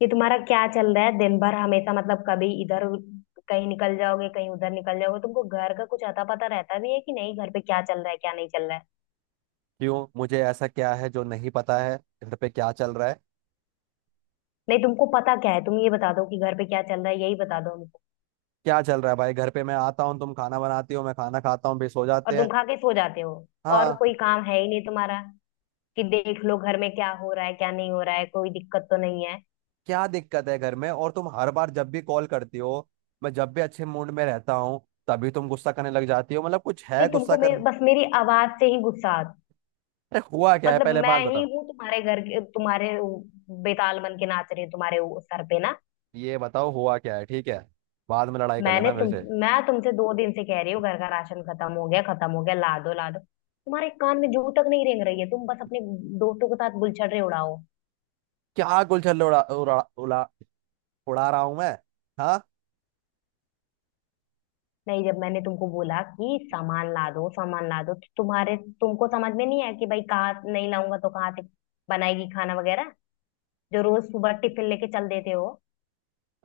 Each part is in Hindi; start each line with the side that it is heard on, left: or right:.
left: कि तुम्हारा क्या चल रहा है दिन भर? हमेशा मतलब कभी इधर कहीं निकल जाओगे, कहीं उधर निकल जाओगे। तुमको घर का कुछ अता पता रहता भी है कि नहीं? घर पे क्या चल रहा है, क्या नहीं चल रहा है?
right: क्यों? मुझे ऐसा क्या है जो नहीं पता है। घर पे क्या चल रहा है?
left: नहीं, तुमको पता क्या है? तुम ये बता दो कि घर पे क्या चल रहा है, यही बता दो हमको।
right: क्या चल रहा है भाई घर पे? मैं आता हूँ, तुम खाना बनाती हो, मैं खाना खाता हूँ, फिर सो
left: और
right: जाते
left: तुम
right: हैं।
left: खा के सो जाते हो। और
right: हाँ।
left: कोई काम है ही नहीं तुम्हारा कि देख लो घर में क्या हो रहा है, क्या नहीं हो रहा है, कोई दिक्कत तो नहीं है।
right: क्या दिक्कत है घर में? और तुम हर बार जब भी कॉल करती हो, मैं जब भी अच्छे मूड में रहता हूँ, तभी तुम गुस्सा करने लग जाती हो। मतलब कुछ
left: नहीं,
right: है गुस्सा
left: तुमको
right: करने।
left: बस मेरी आवाज से ही गुस्सा।
right: अरे हुआ क्या है?
left: मतलब
right: पहले
left: मैं
right: बात
left: ही
right: बताओ।
left: हूँ तुम्हारे घर के, तुम्हारे बेताल बन के नाच रही हूँ तुम्हारे वो सर पे ना।
right: ये बताओ हुआ क्या है। ठीक है, बाद में लड़ाई कर
left: मैंने
right: लेना मेरे
left: तुम
right: से।
left: मैं तुमसे 2 दिन से कह रही हूँ घर का राशन खत्म हो गया, खत्म हो गया, ला दो ला दो, तुम्हारे कान में जू तक नहीं रेंग रही है। तुम बस अपने दोस्तों के साथ बुलछड़े उड़ाओ।
right: क्या गुलछल उड़ा उड़ा उड़ा उड़ा रहा हूँ मैं? हाँ।
left: नहीं, जब मैंने तुमको बोला कि सामान ला दो, सामान ला दो, तो तुम्हारे तुमको समझ में नहीं आया कि भाई कहाँ नहीं लाऊंगा तो कहाँ से बनाएगी खाना वगैरह जो रोज सुबह टिफिन लेके चल देते हो।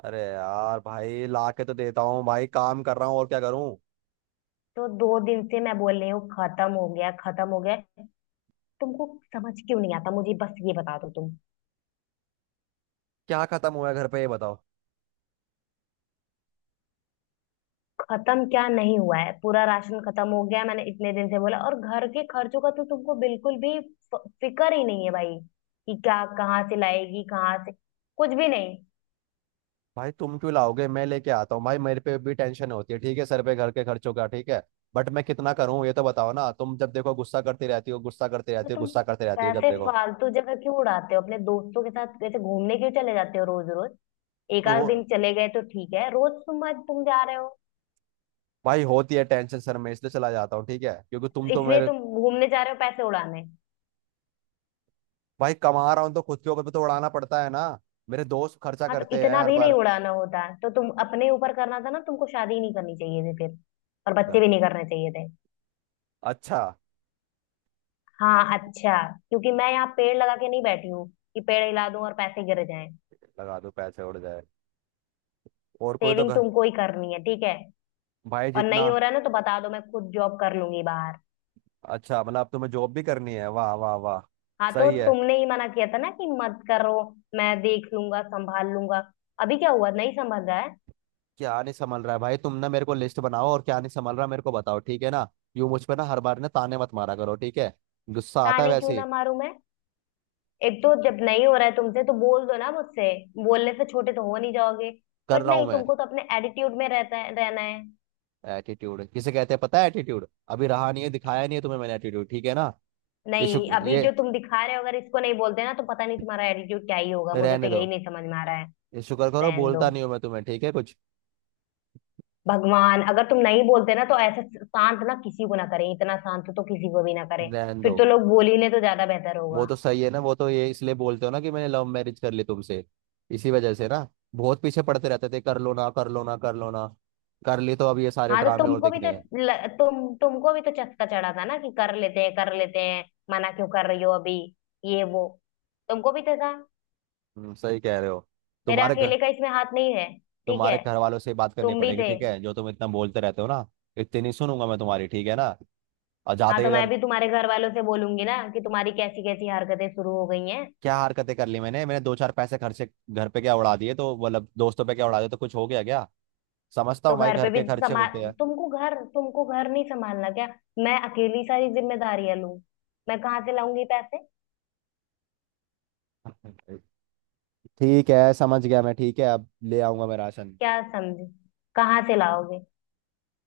right: अरे यार भाई, ला के तो देता हूँ भाई। काम कर रहा हूँ, और क्या करूँ?
left: तो 2 दिन से मैं बोल रही हूँ खत्म हो गया, खत्म हो गया। तुमको समझ क्यों नहीं आता? मुझे बस ये बता दो तुम।
right: क्या खत्म हुआ है घर पे, ये बताओ।
left: खत्म क्या नहीं हुआ है? पूरा राशन खत्म हो गया है। मैंने इतने दिन से बोला, और घर के खर्चों का तो तुमको बिल्कुल भी फिक्र ही नहीं है भाई कि क्या कहाँ से लाएगी, कहाँ से? कुछ भी नहीं।
right: भाई, तुम क्यों लाओगे, मैं लेके आता हूँ भाई। मेरे पे भी टेंशन होती है ठीक है, सर पे घर के खर्चों का, ठीक है। बट मैं कितना करूँ ये तो बताओ ना। तुम जब देखो गुस्सा करती रहती हो, गुस्सा करती
left: तो
right: रहती हो,
left: तुम
right: गुस्सा करती रहती हो जब
left: पैसे
right: देखो।
left: फालतू जगह क्यों उड़ाते हो? अपने दोस्तों के साथ वैसे घूमने क्यों चले जाते हो रोज रोज? एक
right: रो
left: आध दिन चले गए तो ठीक है, रोज तुम आज तुम जा रहे हो।
right: भाई होती है टेंशन सर, मैं इसलिए चला जाता हूँ ठीक है, क्योंकि तुम तो
left: इसलिए
right: मेरे।
left: तुम घूमने जा रहे हो पैसे उड़ाने?
right: भाई कमा रहा हूँ तो खुद के ऊपर भी तो उड़ाना पड़ता है ना। मेरे दोस्त खर्चा
left: हाँ, तो
right: करते हैं
left: इतना
right: हर
left: भी नहीं
right: बार।
left: उड़ाना होता तो तुम अपने ऊपर करना था ना। तुमको शादी ही नहीं करनी चाहिए थी फिर, और बच्चे
right: क्या?
left: भी नहीं करने चाहिए थे।
right: अच्छा।
left: हाँ, अच्छा। क्योंकि मैं यहाँ पेड़ लगा के नहीं बैठी हूँ कि पेड़ हिला दूं और पैसे गिर जाएं।
right: लगा दो पैसे उड़ जाए। और कोई तो
left: सेविंग
right: घर।
left: तुमको ही करनी है, ठीक है?
right: भाई
left: और नहीं
right: जितना।
left: हो रहा ना तो बता दो, मैं खुद जॉब कर लूंगी बाहर।
right: अच्छा, मतलब अब तुम्हें जॉब भी करनी है? वाह वाह वाह।
left: हाँ, तो
right: सही है।
left: तुमने ही मना किया था ना कि मत करो, मैं देख लूंगा संभाल लूंगा। अभी क्या हुआ, नहीं संभल रहा है?
right: क्या नहीं संभल रहा है भाई? तुम ना मेरे को लिस्ट बनाओ, और क्या नहीं संभल रहा मेरे को बताओ, ठीक है ना? यूं मुझ पे ना, हर बार ना ताने मत मारा करो, ठीक है। गुस्सा आता है
left: ताने क्यों
right: वैसे ही।
left: ना मारूं मैं? एक तो जब नहीं हो रहा है तुमसे तो बोल दो ना मुझसे, बोलने से छोटे तो हो नहीं जाओगे।
right: कर
left: बट
right: रहा हूं
left: नहीं,
right: मैं।
left: तुमको तो अपने एटीट्यूड में रहता है, रहना है।
right: एटीट्यूड किसे कहते हैं, पता है एटीट्यूड? अभी रहा नहीं है, दिखाया नहीं है तुम्हें मैंने एटीट्यूड, ठीक है ना? ये
left: नहीं,
right: शुक्र
left: अभी जो
right: ये
left: तुम दिखा रहे हो अगर इसको नहीं बोलते ना तो पता नहीं तुम्हारा एटीट्यूड क्या ही होगा, मुझे तो
right: रहने दो।
left: यही नहीं समझ में आ रहा है।
right: ये शुक्र करो
left: रहन दो।
right: बोलता नहीं हूं मैं तुम्हें, ठीक है कुछ।
left: भगवान अगर तुम नहीं बोलते ना तो ऐसे शांत ना किसी को ना करें, इतना शांत तो किसी को भी ना करें।
right: रहने
left: फिर
right: दो।
left: तो लोग बोल ही ले तो ज्यादा बेहतर
right: वो
left: होगा।
right: तो सही है ना, वो तो ये इसलिए बोलते हो ना कि मैंने लव मैरिज कर ली तुमसे, इसी वजह से ना। बहुत पीछे पड़ते रहते थे, कर लो ना, कर लो ना, कर लो ना। कर ली तो अब ये सारे
left: हाँ, तो
right: ड्रामे और
left: तुमको
right: दिख
left: भी
right: रहे
left: तो
right: हैं।
left: तुमको भी तो चस्का चढ़ा था ना कि कर लेते हैं, कर लेते हैं, मना क्यों कर रही हो अभी, ये वो, तुमको भी तो था।
right: सही कह रहे हो।
left: मेरा
right: तुम्हारे घर।
left: अकेले का इसमें हाथ नहीं है, ठीक
right: तुम्हारे
left: है?
right: घर वालों से बात करनी
left: तुम भी
right: पड़ेगी,
left: थे।
right: ठीक है, जो तुम इतना बोलते रहते हो ना। इतनी नहीं सुनूंगा मैं तुम्हारी, ठीक है ना? और
left: हाँ,
right: जाते ही
left: तो मैं
right: अगर।
left: भी तुम्हारे घर वालों से बोलूंगी ना कि तुम्हारी कैसी कैसी हरकतें शुरू हो गई हैं।
right: क्या हरकतें कर ली मैंने मैंने दो चार पैसे खर्चे, घर पे क्या उड़ा दिए तो मतलब, दोस्तों पे क्या उड़ा दिए तो कुछ हो गया क्या? समझता
left: तो
right: हूँ भाई,
left: घर पे
right: घर
left: भी
right: के खर्चे होते
left: संभाल, तुमको घर नहीं संभालना क्या? मैं अकेली सारी जिम्मेदारियां लूं? मैं कहाँ से लाऊंगी पैसे?
right: हैं। ठीक है, समझ गया मैं, ठीक है। अब ले आऊंगा मैं राशन।
left: क्या समझे? कहाँ से लाओगे?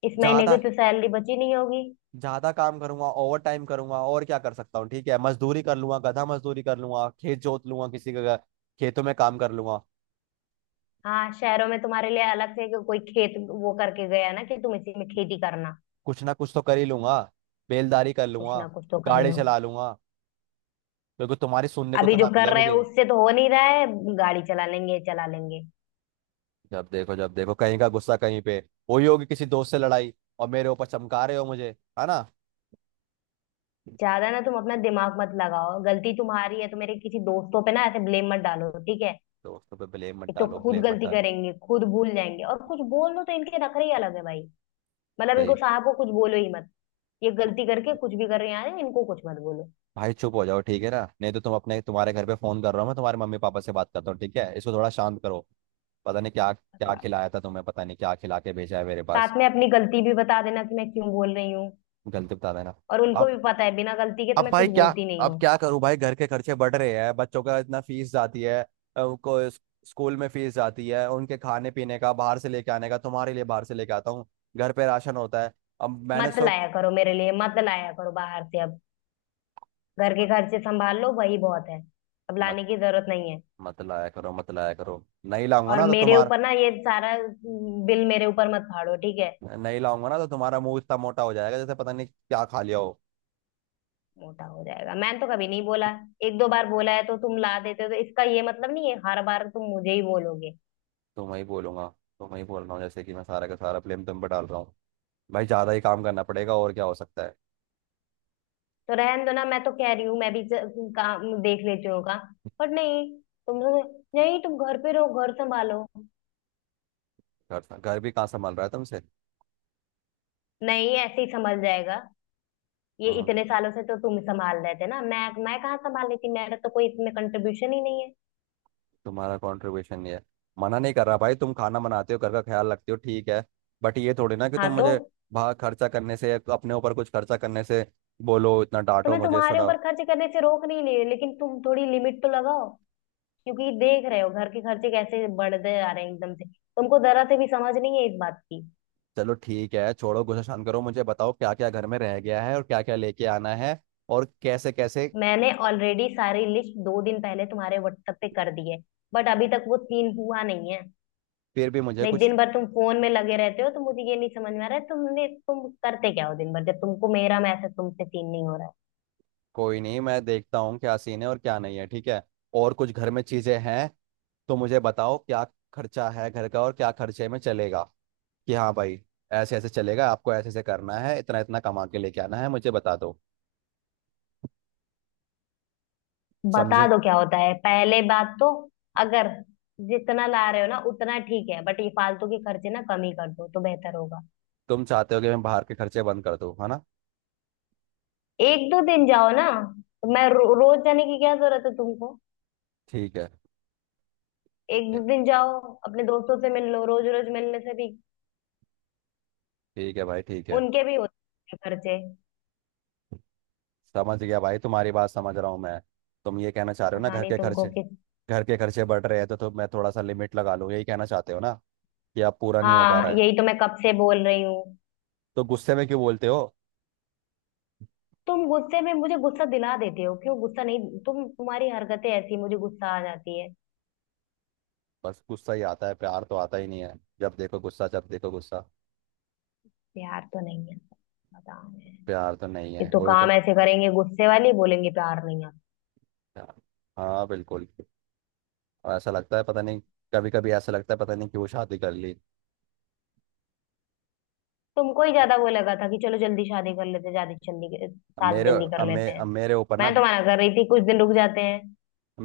left: इस महीने की
right: ज्यादा
left: तो सैलरी बची नहीं होगी।
right: ज्यादा काम करूंगा, ओवर टाइम करूंगा, और क्या कर सकता हूँ ठीक है। मजदूरी कर लूंगा, गधा मजदूरी कर लूंगा, खेत जोत लूंगा, किसी के घर- खेतों में काम कर लूंगा।
left: हाँ, शहरों में तुम्हारे लिए अलग से कोई खेत वो करके गया ना कि तुम इसी में खेती करना।
right: कुछ ना कुछ तो कर ही लूंगा। बेलदारी कर
left: कुछ
right: लूंगा।
left: ना कुछ तो कर ही
right: गाड़ी
left: लो।
right: चला लूंगा। क्योंकि तुम्हारी सुनने को
left: अभी
right: तो
left: जो
right: ना मिले
left: कर रहे हो
right: मुझे।
left: उससे तो हो नहीं रहा है। गाड़ी चला लेंगे, चला लेंगे।
right: जब देखो कहीं का गुस्सा कहीं पे। वही होगी किसी दोस्त से लड़ाई। और मेरे ऊपर चमका रहे हो मुझे, है ना?
left: ज्यादा ना तुम अपना दिमाग मत लगाओ, गलती तुम्हारी है तो मेरे किसी दोस्तों पे ना ऐसे ब्लेम मत डालो, ठीक है?
right: दोस्तों पे ब्लेम मत
left: एक तो
right: डालो,
left: खुद
right: ब्लेम मत
left: गलती
right: डालो।
left: करेंगे, खुद भूल जाएंगे और कुछ बोल लो तो इनके नखरे ही अलग है भाई। मतलब इनको
right: सही।
left: साहब को कुछ बोलो ही मत, ये गलती करके कुछ भी कर रहे हैं, इनको कुछ मत बोलो।
right: भाई चुप हो जाओ, ठीक है ना? नहीं तो तुम्हारे घर पे फोन कर रहा हूँ मैं, तुम्हारे मम्मी पापा से बात करता हूँ ठीक है, इसको थोड़ा शांत करो। पता नहीं क्या
left: ऐसे
right: क्या
left: बात,
right: खिलाया था तुम्हें, पता नहीं क्या खिला के भेजा है मेरे पास।
left: साथ में अपनी गलती भी बता देना कि मैं क्यों बोल रही हूँ।
right: गलती बता देना।
left: और उनको भी
right: अब
left: पता है बिना गलती के तो
right: अब
left: मैं
right: भाई
left: कुछ
right: क्या?
left: बोलती नहीं
right: अब
left: हूँ।
right: क्या करूं भाई? घर के खर्चे बढ़ रहे हैं, बच्चों का इतना फीस जाती है। अ, उनको इस- स्कूल में फीस जाती है, उनके खाने पीने का, बाहर से लेके आने का, तुम्हारे लिए बाहर से लेके आता हूँ। घर पे राशन होता है। अब मैंने
left: मत
right: सो।
left: लाया करो, मेरे लिए मत लाया करो बाहर से अब। घर के
right: मत
left: खर्चे संभाल लो, वही बहुत है। अब
right: मत
left: लाने की जरूरत नहीं है।
right: मत लाया करो, मत लाया करो। नहीं लाऊंगा
left: और
right: ना तो
left: मेरे
right: तुम्हारा
left: ऊपर ना ये सारा बिल मेरे ऊपर मत फाड़ो, ठीक है?
right: नहीं लाऊंगा ना तो तुम्हारा मुंह इतना मोटा हो जाएगा जैसे पता नहीं क्या खा लिया हो।
left: मोटा हो जाएगा मैंने तो कभी नहीं बोला। एक दो बार बोला है तो तुम ला देते हो, तो इसका ये मतलब नहीं है हर बार तुम मुझे ही बोलोगे।
right: तुम्हें ही बोलूंगा। तुम्हें ही बोल रहा हूँ, जैसे कि मैं सारा का सारा ब्लेम तुम पे डाल रहा हूँ। भाई, ज्यादा ही काम करना पड़ेगा, और क्या हो सकता है?
left: तो रहन दो ना, मैं तो कह रही हूँ मैं भी काम देख लेती हूँ काम। पर नहीं, तुम लोग- नहीं तुम घर पे रहो घर संभालो।
right: घर घर भी कहाँ संभाल रहा है तुमसे?
left: नहीं, ऐसे ही संभल जाएगा। ये
right: हाँ।
left: इतने सालों से तो तुम संभाल रहे थे ना, मैं कहाँ संभाल लेती? मेरा तो कोई इसमें कंट्रीब्यूशन ही नहीं है।
right: तुम्हारा कंट्रीब्यूशन ये है। मना नहीं कर रहा भाई, तुम खाना बनाते हो, घर का ख्याल रखते हो, ठीक है। बट ये थोड़ी ना कि
left: हाँ,
right: तुम
left: तो
right: मुझे बाहर खर्चा करने से या तो अपने ऊपर कुछ खर्चा करने से बोलो, इतना
left: तो
right: डांटो
left: मैं
right: मुझे,
left: तुम्हारे
right: सुनाओ।
left: ऊपर खर्च करने से रोक नहीं रही, लेकिन तुम थोड़ी लिमिट तो लगाओ। क्योंकि देख रहे हो घर के खर्चे कैसे बढ़ते जा रहे हैं एकदम से, तुमको जरा से भी समझ नहीं है इस बात की।
right: चलो ठीक है, छोड़ो, गुस्सा शांत करो, मुझे बताओ क्या क्या घर में रह गया है और क्या क्या लेके आना है। और कैसे कैसे।
left: मैंने ऑलरेडी सारी लिस्ट 2 दिन पहले तुम्हारे व्हाट्सएप पे कर दी है, बट अभी तक वो सीन हुआ नहीं है।
right: फिर भी मुझे
left: नहीं,
right: कुछ।
left: दिन भर तुम फोन में लगे रहते हो तो मुझे ये नहीं समझ में आ रहा है, तुम करते क्या हो दिन भर जब तुमको मेरा मैसेज तुमसे सीन नहीं हो रहा है?
right: कोई नहीं, मैं देखता हूँ क्या सीन है और क्या नहीं है, ठीक है। और कुछ घर में चीजें हैं, तो मुझे बताओ क्या खर्चा है घर का और क्या खर्चे में चलेगा। कि हाँ भाई, ऐसे ऐसे चलेगा, आपको ऐसे ऐसे करना है, इतना इतना कमा के लेके आना है, मुझे बता दो।
left: बता
right: समझे?
left: दो क्या होता है पहले बात तो। अगर जितना ला रहे हो ना उतना ठीक है, बट ये फालतू के खर्चे ना कम ही कर दो तो बेहतर होगा।
right: तुम चाहते हो कि मैं बाहर के खर्चे बंद कर दूँ, है ना?
left: एक दो दिन जाओ ना, तो मैं रोज जाने की क्या जरूरत है तुमको?
right: ठीक है।
left: एक दो
right: ए-
left: दिन जाओ, अपने दोस्तों से मिल लो, रोज रोज मिलने से भी
right: ठीक है भाई, ठीक है।
left: उनके भी होते हैं खर्चे।
right: समझ गया भाई, तुम्हारी बात समझ रहा हूँ मैं। तुम ये कहना चाह रहे हो ना,
left: पता नहीं तुमको किस।
right: घर के खर्चे बढ़ रहे हैं, तो मैं थोड़ा सा लिमिट लगा लूँ, यही कहना चाहते हो ना, कि अब पूरा नहीं हो पा
left: हाँ,
right: रहा है?
left: यही तो मैं कब से बोल रही हूँ।
right: तो गुस्से में क्यों बोलते हो?
left: तुम गुस्से में मुझे गुस्सा दिला देते हो क्यों? गुस्सा नहीं, तुम्हारी हरकतें ऐसी मुझे गुस्सा आ जाती है।
right: बस गुस्सा ही आता है, प्यार तो आता ही नहीं है। जब देखो गुस्सा, जब देखो गुस्सा।
left: प्यार तो नहीं आता, पता नहीं।
right: प्यार तो नहीं
left: ये
right: है,
left: तो
right: वही
left: काम
right: तो।
left: ऐसे करेंगे, गुस्से वाली बोलेंगे, प्यार नहीं आता।
right: हाँ, बिल्कुल। और ऐसा लगता है पता नहीं, कभी कभी ऐसा लगता है पता नहीं क्यों शादी कर ली।
left: तुमको ही ज्यादा वो लगा था कि चलो जल्दी शादी कर लेते, शादी जल्दी, शादी जल्दी कर लेते हैं।
right: अब मेरे ऊपर ना।
left: मैं तो मना कर रही थी कुछ दिन रुक जाते हैं।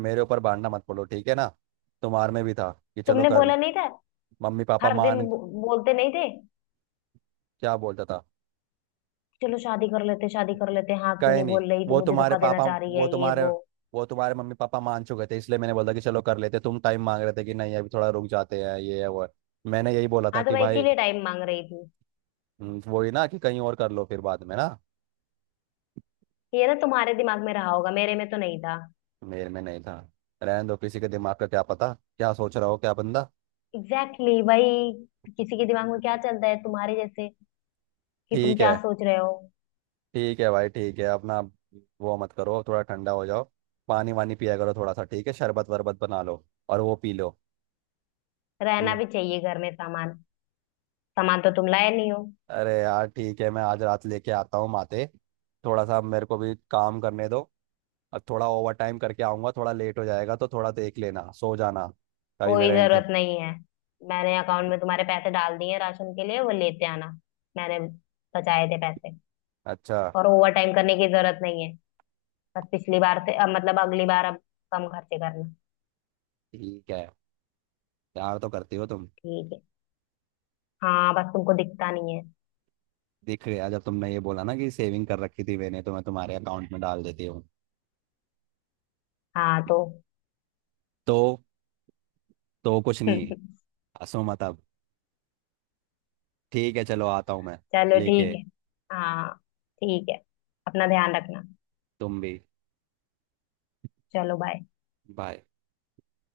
right: मेरे ऊपर बांटना मत पड़ो, ठीक है ना? तुम्हारे में भी था कि चलो
left: तुमने
right: कर ली।
left: बोला नहीं था?
right: मम्मी पापा
left: हर दिन
right: मान।
left: बोलते नहीं थे?
right: क्या बोलता था?
left: चलो शादी कर लेते, शादी कर लेते, हाँ क्यों
right: कहे
left: नहीं
right: नहीं।
left: बोल रही, तू
right: वो
left: मुझे
right: तुम्हारे
left: धोखा देना
right: पापा
left: चाह रही
right: वो
left: है, ये
right: तुम्हारे
left: वो।
right: वो तुम्हारे मम्मी पापा मान चुके थे, इसलिए मैंने बोला कि चलो कर लेते, तुम टाइम मांग रहे थे कि नहीं अभी थोड़ा रुक जाते हैं, ये है वो है। मैंने यही बोला था
left: हाँ, तो
right: कि
left: मैं
right: भाई।
left: इसीलिए टाइम मांग रही थी।
right: वही ना कि कहीं और कर लो फिर बाद में ना।
left: ये ना तुम्हारे दिमाग में रहा होगा, मेरे में तो नहीं था।
right: मेरे में नहीं था। रहने दो, किसी के दिमाग का क्या पता क्या सोच रहा हो क्या बंदा।
left: एग्जैक्टली exactly, भाई किसी के दिमाग में क्या चलता है तुम्हारे जैसे कि तुम
right: ठीक
left: क्या
right: है।
left: सोच रहे हो?
right: ठीक है भाई, ठीक है। अपना वो मत करो, थोड़ा ठंडा हो जाओ। पानी वानी पिया करो थोड़ा सा, ठीक है? शरबत वरबत बना लो और वो पी लो।
left: रहना
right: हम्म।
left: भी चाहिए घर में सामान, सामान तो तुम लाए नहीं हो।
right: अरे यार ठीक है, मैं आज रात लेके आता हूँ माते। थोड़ा सा मेरे को भी काम करने दो। और थोड़ा ओवर टाइम करके आऊँगा, थोड़ा लेट हो जाएगा तो थोड़ा देख लेना, सो जाना। कभी
left: कोई
right: मेरा
left: जरूरत
right: इंतज़ार।
left: नहीं है, मैंने अकाउंट में तुम्हारे पैसे डाल दिए हैं राशन के लिए, वो लेते आना। मैंने बचाए थे पैसे।
right: अच्छा।
left: और ओवर टाइम करने की जरूरत नहीं है, बस पिछली बार से अब मतलब अगली बार अब कम खर्चे करना।
right: ठीक है, प्यार तो करती हो तुम।
left: ठीक है। हाँ, बस तुमको दिखता नहीं है।
right: दिख रहा है, जब तुमने ये बोला ना कि सेविंग कर रखी थी मैंने, तो मैं तुम्हारे अकाउंट में डाल देती हूँ।
left: हाँ तो
right: तो तो कुछ नहीं। हंसो मत अब। ठीक है, चलो आता हूँ मैं
left: चलो,
right: लेके।
left: ठीक है। हाँ, ठीक है, अपना ध्यान रखना।
right: तुम भी।
left: चलो बाय।
right: बाय।